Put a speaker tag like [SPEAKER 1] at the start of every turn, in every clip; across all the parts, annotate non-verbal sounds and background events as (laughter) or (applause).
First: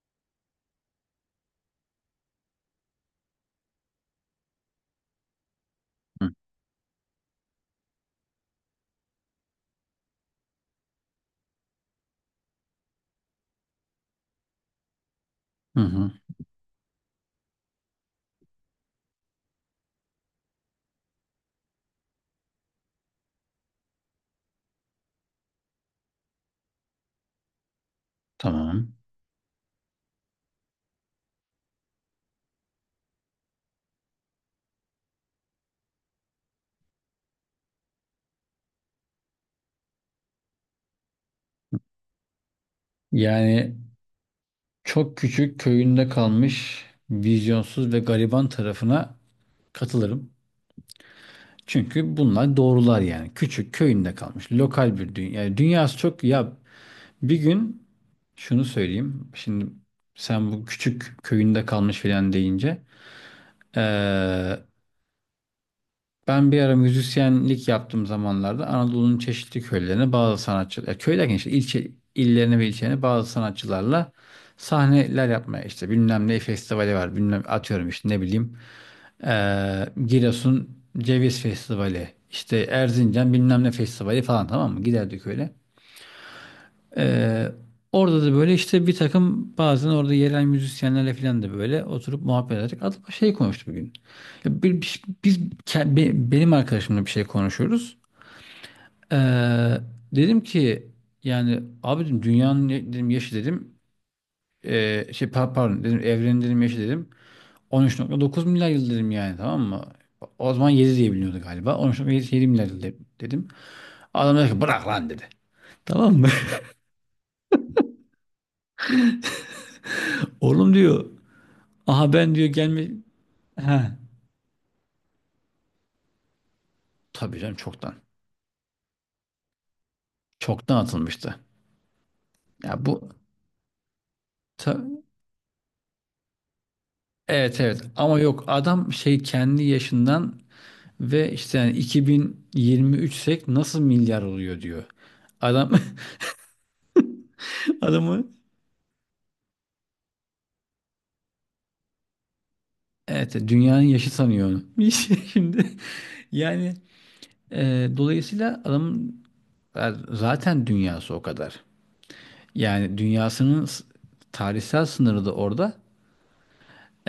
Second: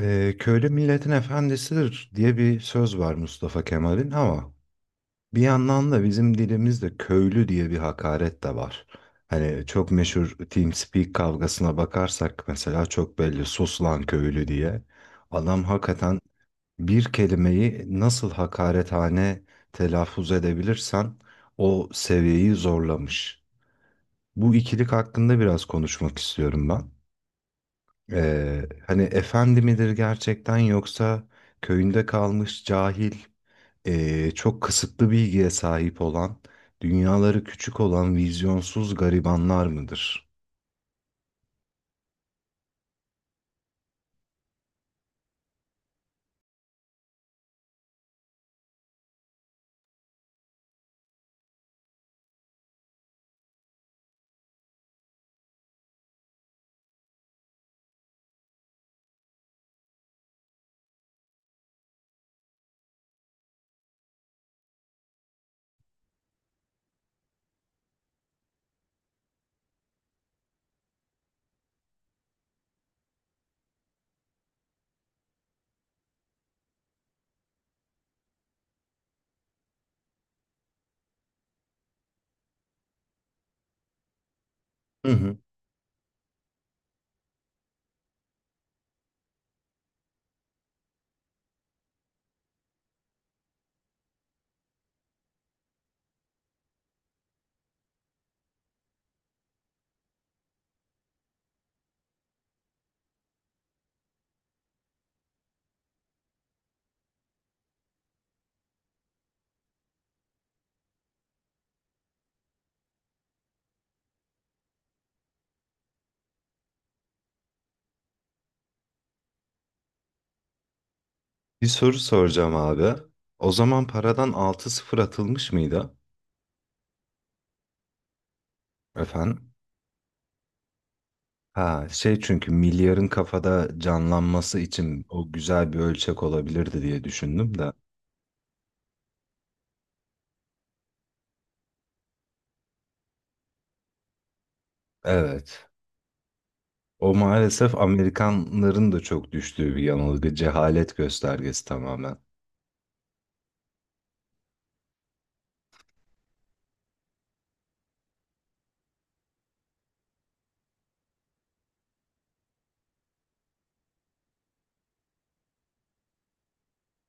[SPEAKER 1] Köylü milletin efendisidir diye bir söz var Mustafa Kemal'in ama bir yandan da
[SPEAKER 2] Hı
[SPEAKER 1] bizim dilimizde köylü diye bir hakaret de var. Hani çok meşhur TeamSpeak kavgasına bakarsak mesela çok belli sus lan köylü diye. Adam
[SPEAKER 2] hı. Hı.
[SPEAKER 1] hakikaten bir kelimeyi nasıl hakarethane telaffuz edebilirsen o seviyeyi zorlamış. Bu ikilik hakkında biraz konuşmak istiyorum ben.
[SPEAKER 2] Tamam.
[SPEAKER 1] Hani efendi midir gerçekten yoksa köyünde kalmış cahil, çok kısıtlı bilgiye sahip olan, dünyaları küçük olan vizyonsuz garibanlar mıdır?
[SPEAKER 2] Yani çok küçük köyünde kalmış vizyonsuz ve gariban tarafına katılırım. Çünkü bunlar doğrular yani. Küçük köyünde kalmış lokal bir dünya. Yani dünyası çok ya, bir gün şunu söyleyeyim. Şimdi sen bu küçük köyünde kalmış filan deyince eee, ben bir ara müzisyenlik yaptığım zamanlarda Anadolu'nun çeşitli köylerine bazı sanatçılar, ya köy derken işte ilçe, illerine ve ilçelerine bazı sanatçılarla sahneler yapmaya, işte bilmem ne festivali var, bilmem, atıyorum işte, ne bileyim, Giresun Ceviz Festivali, işte Erzincan bilmem ne festivali falan, tamam mı,
[SPEAKER 1] Hı
[SPEAKER 2] giderdik
[SPEAKER 1] hı.
[SPEAKER 2] öyle. Ee, Orada da böyle işte bir takım, bazen orada yerel müzisyenlerle falan da böyle oturup muhabbet ederek, adam şey konuştu bugün. Ya şey, benim arkadaşımla bir şey konuşuyoruz. Ee, dedim ki, yani abi dedim, dünyanın dedim, yaşı dedim, pardon dedim, evrenin dedim, yaşı dedim 13,9 milyar yıl dedim, yani tamam mı? O zaman 7 diye biliniyordu galiba. 13,7 milyar yıl dedim. Adam dedi ki bırak lan dedi. Tamam mı? (laughs) Oğlum diyor.
[SPEAKER 1] Bir soru
[SPEAKER 2] Aha ben diyor
[SPEAKER 1] soracağım
[SPEAKER 2] gelme.
[SPEAKER 1] abi. O zaman
[SPEAKER 2] He.
[SPEAKER 1] paradan altı sıfır atılmış mıydı?
[SPEAKER 2] Tabii canım, çoktan.
[SPEAKER 1] Efendim?
[SPEAKER 2] Çoktan atılmıştı.
[SPEAKER 1] Ha şey çünkü
[SPEAKER 2] Ya
[SPEAKER 1] milyarın
[SPEAKER 2] bu
[SPEAKER 1] kafada canlanması
[SPEAKER 2] ta-
[SPEAKER 1] için o güzel bir ölçek olabilirdi diye düşündüm
[SPEAKER 2] evet
[SPEAKER 1] de.
[SPEAKER 2] evet, ama yok, adam şey kendi yaşından ve işte, yani 2023'sek nasıl milyar oluyor diyor.
[SPEAKER 1] Evet.
[SPEAKER 2] Adam
[SPEAKER 1] O maalesef
[SPEAKER 2] (laughs) adamı,
[SPEAKER 1] Amerikanların da çok düştüğü bir yanılgı, cehalet göstergesi tamamen.
[SPEAKER 2] evet dünyanın yaşı sanıyor onu. (laughs) Şimdi yani dolayısıyla adamın zaten dünyası o kadar. Yani dünyasının tarihsel sınırı da orada.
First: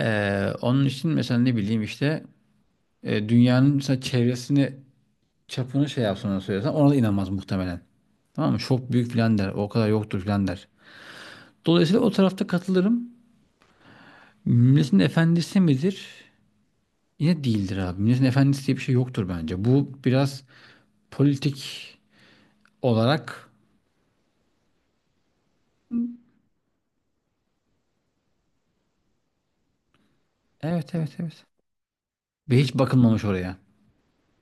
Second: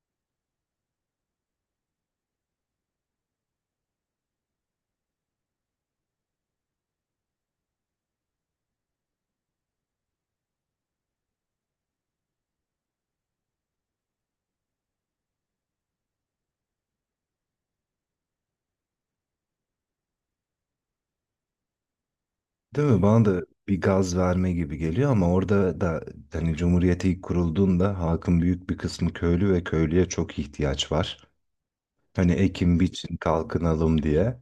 [SPEAKER 2] Onun için mesela, ne bileyim işte, dünyanın mesela çevresini, çapını şey yapsın, ona söylesen ona da inanmaz muhtemelen. Tamam mı? Çok büyük filan der. O kadar yoktur filan der. Dolayısıyla o tarafta katılırım. Milletin efendisi midir? Yine değildir abi. Milletin efendisi diye bir şey yoktur bence. Bu biraz politik
[SPEAKER 1] Değil mi? Bana da
[SPEAKER 2] olarak...
[SPEAKER 1] bir gaz verme gibi geliyor ama orada da hani Cumhuriyet ilk kurulduğunda halkın büyük bir kısmı köylü ve köylüye çok ihtiyaç
[SPEAKER 2] Evet, evet,
[SPEAKER 1] var.
[SPEAKER 2] evet.
[SPEAKER 1] Hani
[SPEAKER 2] Ve hiç
[SPEAKER 1] ekin biçin
[SPEAKER 2] bakılmamış oraya.
[SPEAKER 1] kalkınalım diye.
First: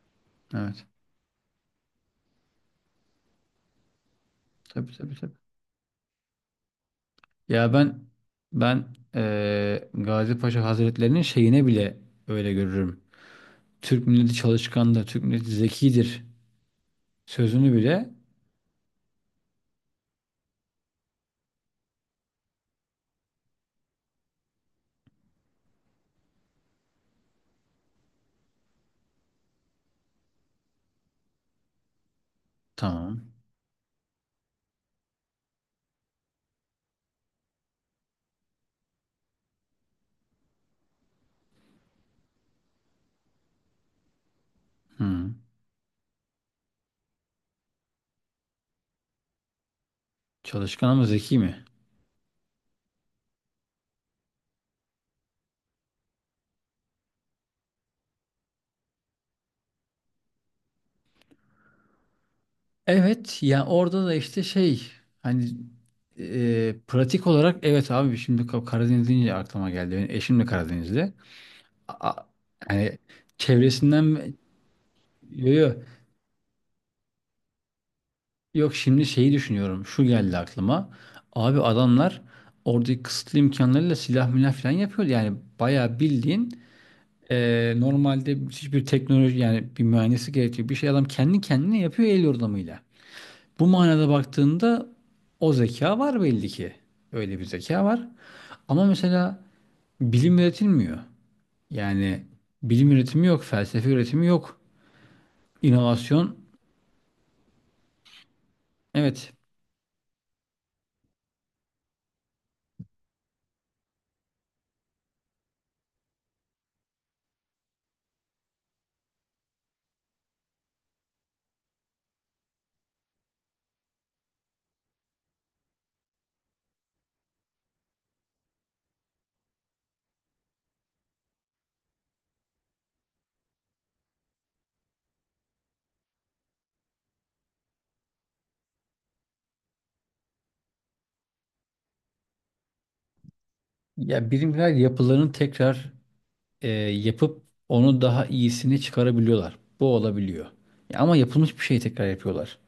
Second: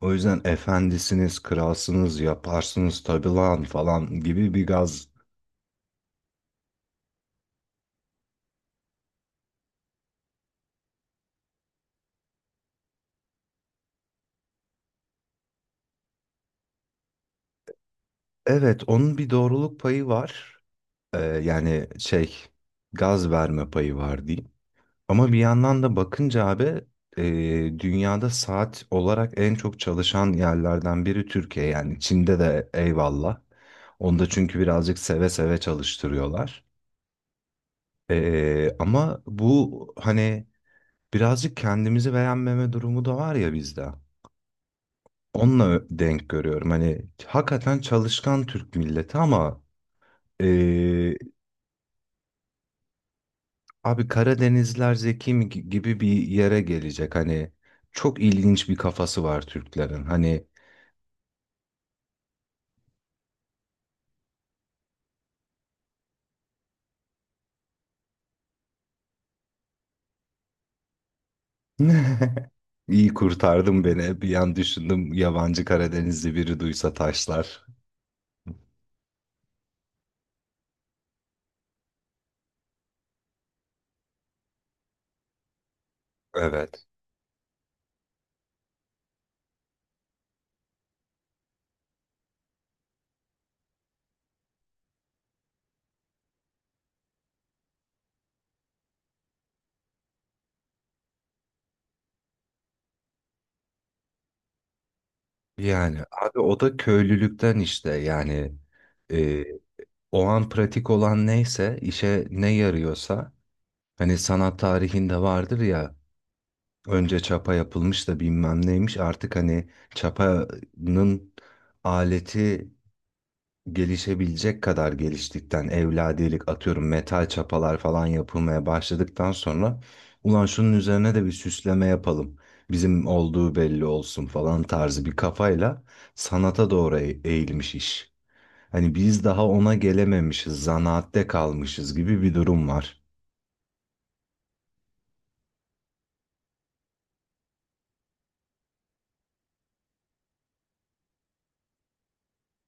[SPEAKER 1] O yüzden
[SPEAKER 2] Evet.
[SPEAKER 1] efendisiniz, kralsınız, yaparsınız tabii lan falan gibi bir
[SPEAKER 2] Tabii,
[SPEAKER 1] gaz.
[SPEAKER 2] tabii, tabii. Ya ben, Gazi Paşa Hazretleri'nin şeyine bile öyle görürüm. Türk milleti çalışkandır, Türk milleti zekidir sözünü bile.
[SPEAKER 1] Evet, onun bir doğruluk payı var. Yani gaz verme payı var diyeyim. Ama bir yandan da bakınca abi dünyada saat olarak en çok çalışan yerlerden biri Türkiye. Yani Çin'de de
[SPEAKER 2] Tamam.
[SPEAKER 1] eyvallah. Onda çünkü birazcık seve seve çalıştırıyorlar. Ama bu hani birazcık kendimizi beğenmeme durumu da var ya bizde.
[SPEAKER 2] Hı.
[SPEAKER 1] Onunla denk görüyorum. Hani hakikaten çalışkan Türk milleti ama
[SPEAKER 2] Çalışkan ama
[SPEAKER 1] e,
[SPEAKER 2] zeki mi?
[SPEAKER 1] abi Karadenizler zeki mi gibi bir yere gelecek. Hani çok ilginç bir kafası var Türklerin. Hani
[SPEAKER 2] Evet, ya orada da işte şey, hani pratik olarak, evet abi, şimdi Karadeniz deyince aklıma geldi. Benim eşim de Karadenizli. A- a-
[SPEAKER 1] (laughs)
[SPEAKER 2] hani
[SPEAKER 1] İyi kurtardım beni. Bir
[SPEAKER 2] çevresinden.
[SPEAKER 1] an düşündüm
[SPEAKER 2] Yo,
[SPEAKER 1] yabancı
[SPEAKER 2] yo.
[SPEAKER 1] Karadenizli biri duysa taşlar.
[SPEAKER 2] Yok, şimdi şeyi düşünüyorum. Şu geldi aklıma. Abi adamlar oradaki kısıtlı imkanlarıyla silah milah falan yapıyor. Yani bayağı bildiğin,
[SPEAKER 1] Evet.
[SPEAKER 2] normalde hiçbir teknoloji, yani bir mühendisi gerekiyor. Bir şey adam kendi kendine yapıyor el yordamıyla. Bu manada baktığında o zeka var belli ki. Öyle bir zeka var. Ama mesela bilim üretilmiyor. Yani bilim üretimi yok, felsefe üretimi yok.
[SPEAKER 1] Yani
[SPEAKER 2] İnovasyon,
[SPEAKER 1] abi o da köylülükten işte yani
[SPEAKER 2] evet.
[SPEAKER 1] e, o an pratik olan neyse işe ne yarıyorsa hani sanat tarihinde vardır ya önce çapa yapılmış da bilmem neymiş artık hani çapanın aleti gelişebilecek kadar geliştikten evladilik atıyorum metal çapalar falan yapılmaya başladıktan sonra ulan şunun üzerine de bir süsleme yapalım. Bizim olduğu belli olsun falan tarzı bir kafayla sanata doğru eğilmiş iş. Hani biz daha ona gelememişiz, zanaatte kalmışız gibi bir durum var.
[SPEAKER 2] Ya bilimler yapılarını tekrar yapıp onu daha iyisini çıkarabiliyorlar. Bu olabiliyor. Ya ama yapılmış bir şeyi tekrar yapıyorlar.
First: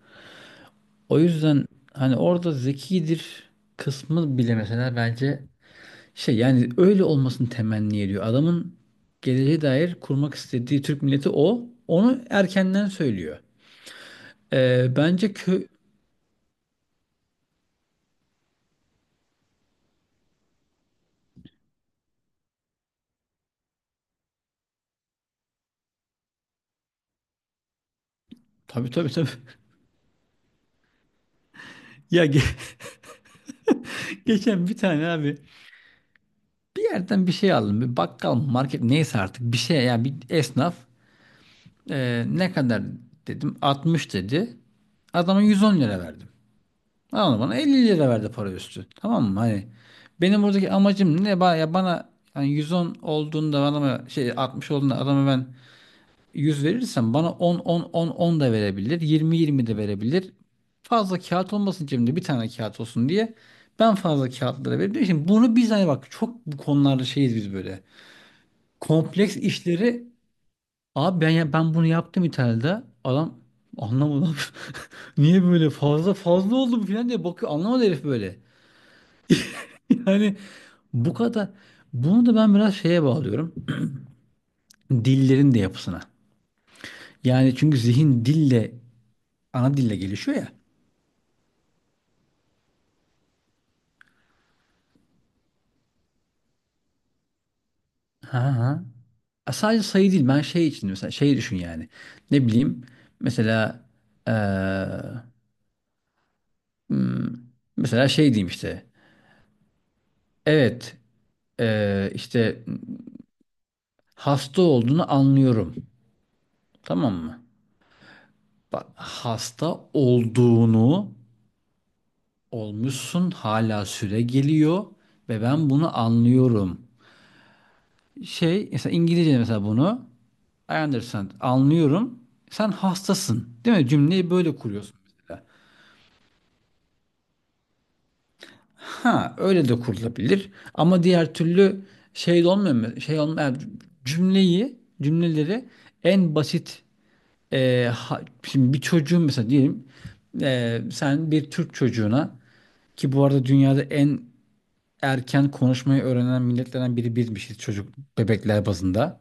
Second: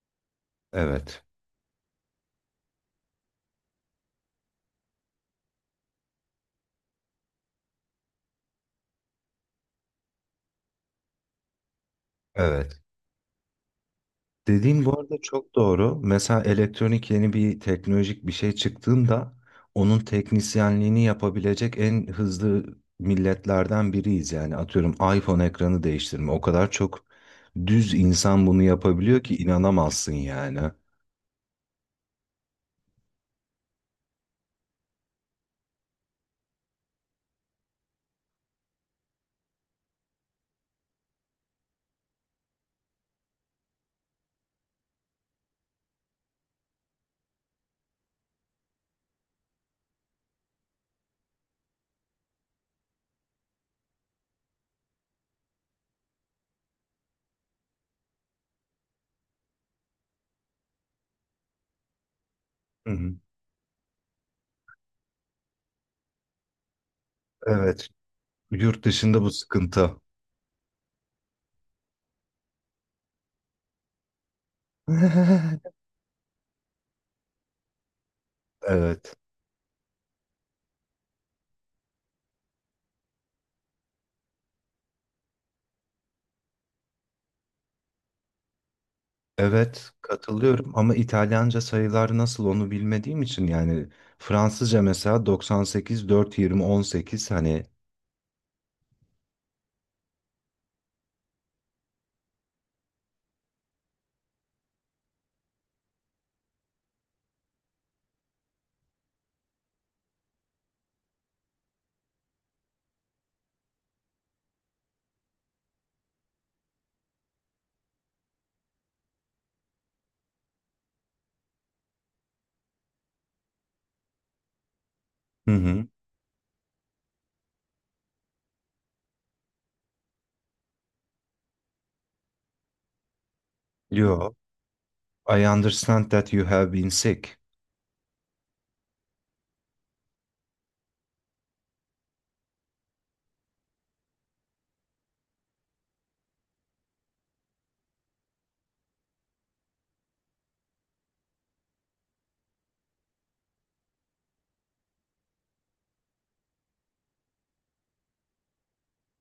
[SPEAKER 2] O
[SPEAKER 1] Evet.
[SPEAKER 2] yüzden hani orada zekidir kısmı bile mesela bence şey, yani öyle olmasını temenni ediyor. Adamın geleceğe dair kurmak istediği Türk milleti o. Onu
[SPEAKER 1] Evet.
[SPEAKER 2] erkenden söylüyor.
[SPEAKER 1] Dediğin bu arada
[SPEAKER 2] Bence
[SPEAKER 1] çok
[SPEAKER 2] kö...
[SPEAKER 1] doğru. Mesela elektronik yeni bir teknolojik bir şey çıktığında onun teknisyenliğini yapabilecek en hızlı milletlerden biriyiz. Yani atıyorum iPhone ekranı değiştirme. O kadar çok düz insan bunu
[SPEAKER 2] Tabii, tabii,
[SPEAKER 1] yapabiliyor
[SPEAKER 2] tabii.
[SPEAKER 1] ki
[SPEAKER 2] (laughs)
[SPEAKER 1] inanamazsın yani.
[SPEAKER 2] Ya (laughs) geçen bir tane abi, bir yerden bir şey aldım. Bir bakkal mı, market neyse artık, bir şey yani, bir esnaf. Ne kadar dedim, 60 dedi. Adama 110 lira verdim. Adam bana 50 lira verdi para üstü. Tamam mı? Hani benim buradaki amacım ne? Ya bana, hani 110 olduğunda adama şey, 60 olduğunda adama ben, 100 verirsen bana 10 10 10 10 da verebilir, 20 20 de verebilir. Fazla kağıt olmasın cebimde, bir tane kağıt
[SPEAKER 1] Hı
[SPEAKER 2] olsun
[SPEAKER 1] hı.
[SPEAKER 2] diye. Ben fazla kağıtlara verebilirim. Şimdi bunu biz hani, bak çok bu konularda şeyiz biz böyle.
[SPEAKER 1] Evet, yurt dışında bu
[SPEAKER 2] Kompleks
[SPEAKER 1] sıkıntı.
[SPEAKER 2] işleri abi, ben, ya ben bunu yaptım İtalya'da. Adam anlamadı. (laughs) Niye böyle
[SPEAKER 1] (laughs)
[SPEAKER 2] fazla fazla oldu bu falan diye bakıyor. Anlamadı herif böyle. (laughs)
[SPEAKER 1] Evet,
[SPEAKER 2] Yani bu kadar. Bunu da ben biraz şeye bağlıyorum. Dillerin de yapısına. Yani çünkü zihin dille, ana
[SPEAKER 1] evet
[SPEAKER 2] dille gelişiyor ya.
[SPEAKER 1] katılıyorum ama İtalyanca sayılar nasıl onu bilmediğim için yani Fransızca mesela 98 4 20 18 hani.
[SPEAKER 2] Ha, ha. Sadece sayı değil. Ben şey için mesela, şey düşün yani. Ne bileyim, mesela eee, hmm, mesela şey diyeyim işte. Evet, işte hasta olduğunu anlıyorum. Tamam mı? Bak hasta olduğunu, olmuşsun, hala süre geliyor ve
[SPEAKER 1] Hı
[SPEAKER 2] ben
[SPEAKER 1] hı.
[SPEAKER 2] bunu anlıyorum. Şey mesela İngilizce, mesela bunu "I understand anlıyorum. Sen hastasın değil mi?" Cümleyi
[SPEAKER 1] Yo,
[SPEAKER 2] böyle kuruyorsun.
[SPEAKER 1] I understand that you have been sick.
[SPEAKER 2] Ha, öyle de kurulabilir. Ama diğer türlü şey de olmuyor mu? Şey olmuyor, yani. Cümleyi, cümleleri en basit, şimdi bir çocuğun mesela diyelim, sen bir Türk çocuğuna, ki bu arada dünyada en erken konuşmayı öğrenen milletlerden biri bizmişiz, çocuk bebekler bazında.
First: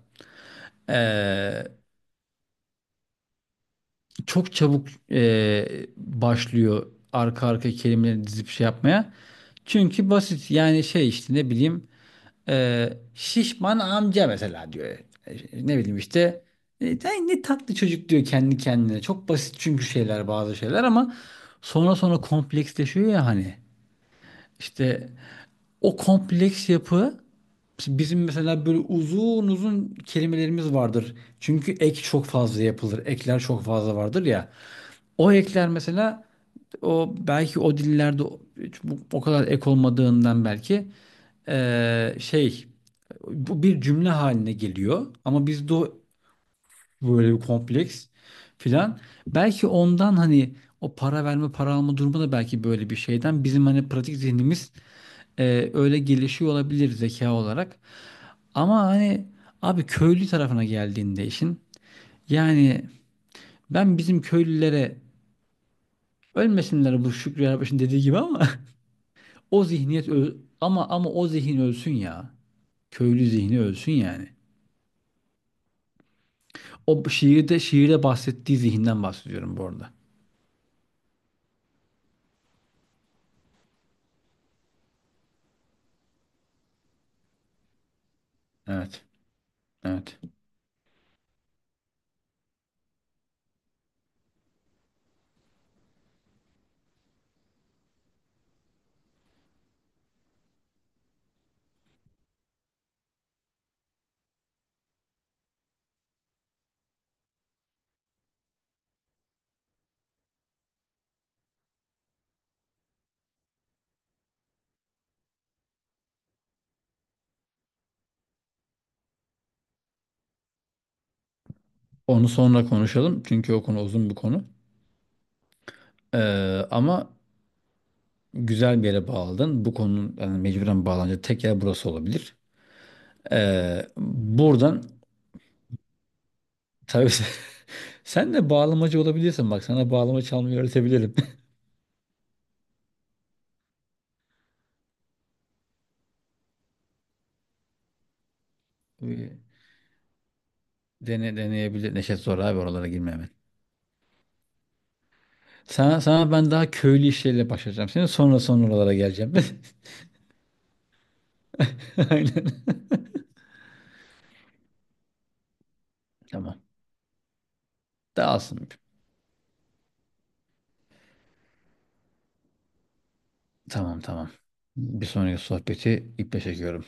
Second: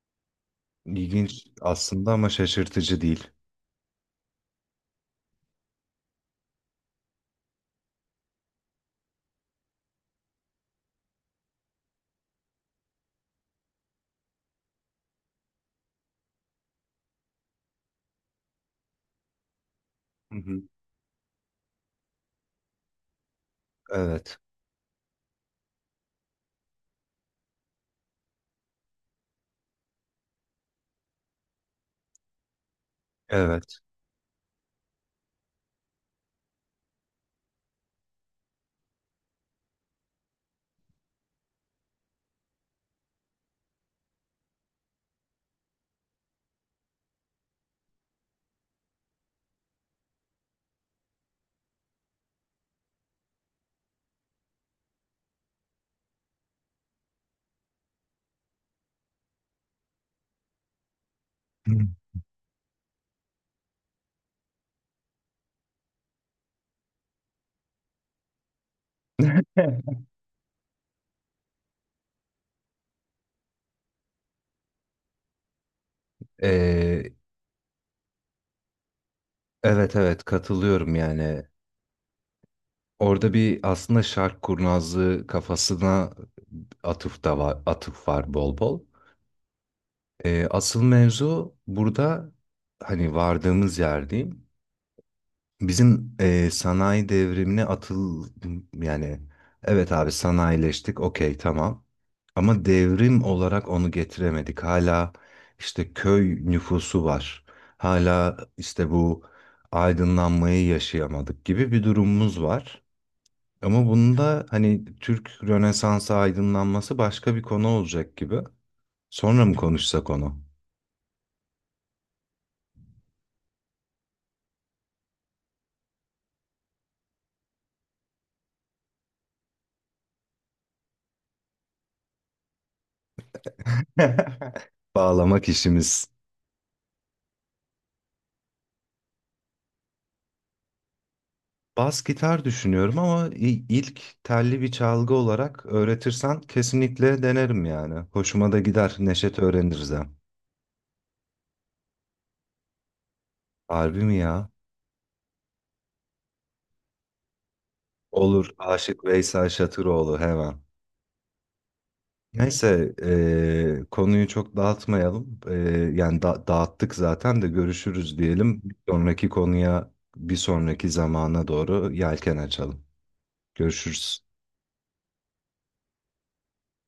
[SPEAKER 2] E,
[SPEAKER 1] İlginç aslında ama şaşırtıcı değil.
[SPEAKER 2] çok çabuk başlıyor arka arka kelimeleri dizip şey yapmaya. Çünkü basit yani, şey işte, ne bileyim, "şişman amca" mesela diyor. E, Ne bileyim işte. "Ay ne tatlı çocuk" diyor kendi kendine. Çok basit çünkü şeyler,
[SPEAKER 1] Hı
[SPEAKER 2] bazı
[SPEAKER 1] hı.
[SPEAKER 2] şeyler, ama sonra sonra kompleksleşiyor ya hani.
[SPEAKER 1] Evet,
[SPEAKER 2] İşte o kompleks yapı, bizim mesela böyle uzun uzun kelimelerimiz vardır. Çünkü ek çok fazla yapılır. Ekler çok
[SPEAKER 1] evet.
[SPEAKER 2] fazla vardır ya. O ekler mesela, o belki o dillerde o o kadar ek olmadığından belki, şey, bu bir cümle haline geliyor ama bizde o, böyle bir kompleks filan. Belki ondan, hani o para verme para alma durumu da belki böyle bir şeyden, bizim hani pratik zihnimiz öyle gelişiyor olabilir, zeka olarak. Ama hani abi köylü tarafına geldiğinde işin,
[SPEAKER 1] (laughs)
[SPEAKER 2] yani ben bizim köylülere ölmesinler, bu Şükrü Erbaş'ın dediği gibi, ama (laughs) o
[SPEAKER 1] Hı.
[SPEAKER 2] zihniyet ama o zihin ölsün ya. Köylü zihni ölsün yani. O
[SPEAKER 1] Ee,
[SPEAKER 2] şiirde bahsettiği zihinden bahsediyorum bu arada.
[SPEAKER 1] evet evet katılıyorum yani. Orada bir aslında şark kurnazlığı kafasına atıf da var, atıf var bol bol.
[SPEAKER 2] Evet. Evet.
[SPEAKER 1] Asıl mevzu burada hani vardığımız yer diyeyim. Bizim sanayi devrimine atıl yani evet abi sanayileştik okey tamam. Ama devrim olarak onu getiremedik. Hala işte köy nüfusu var. Hala işte bu aydınlanmayı yaşayamadık gibi bir durumumuz var. Ama bunda hani Türk Rönesansı aydınlanması başka bir konu olacak gibi. Sonra mı konuşsak onu?
[SPEAKER 2] Onu sonra konuşalım çünkü o konu uzun bir konu. Ee, ama güzel bir yere bağladın. Bu konunun yani mecburen bağlanacak tek yer burası olabilir.
[SPEAKER 1] (laughs)
[SPEAKER 2] Buradan
[SPEAKER 1] Bağlamak işimiz.
[SPEAKER 2] tabii (laughs) sen de bağlamacı olabilirsin, bak sana bağlama çalmayı öğretebilirim.
[SPEAKER 1] Bas gitar düşünüyorum ama ilk telli bir çalgı olarak öğretirsen kesinlikle denerim yani. Hoşuma da gider. Neşet
[SPEAKER 2] (laughs)
[SPEAKER 1] öğreniriz hem.
[SPEAKER 2] Dene, deneyebilir. Neşet zor abi, oralara girmemek.
[SPEAKER 1] Harbi mi ya?
[SPEAKER 2] Sana ben daha köylü işleriyle başlayacağım. Senin sonra
[SPEAKER 1] Olur.
[SPEAKER 2] son oralara
[SPEAKER 1] Aşık
[SPEAKER 2] geleceğim.
[SPEAKER 1] Veysel Şatıroğlu hemen.
[SPEAKER 2] (laughs) Aynen.
[SPEAKER 1] Neyse konuyu çok dağıtmayalım. Yani
[SPEAKER 2] Tamam.
[SPEAKER 1] dağıttık zaten de görüşürüz diyelim.
[SPEAKER 2] Dağılsın.
[SPEAKER 1] Bir sonraki konuya bir sonraki zamana doğru yelken açalım.
[SPEAKER 2] Tamam,
[SPEAKER 1] Görüşürüz.
[SPEAKER 2] tamam. Bir sonraki sohbeti iple çekiyorum.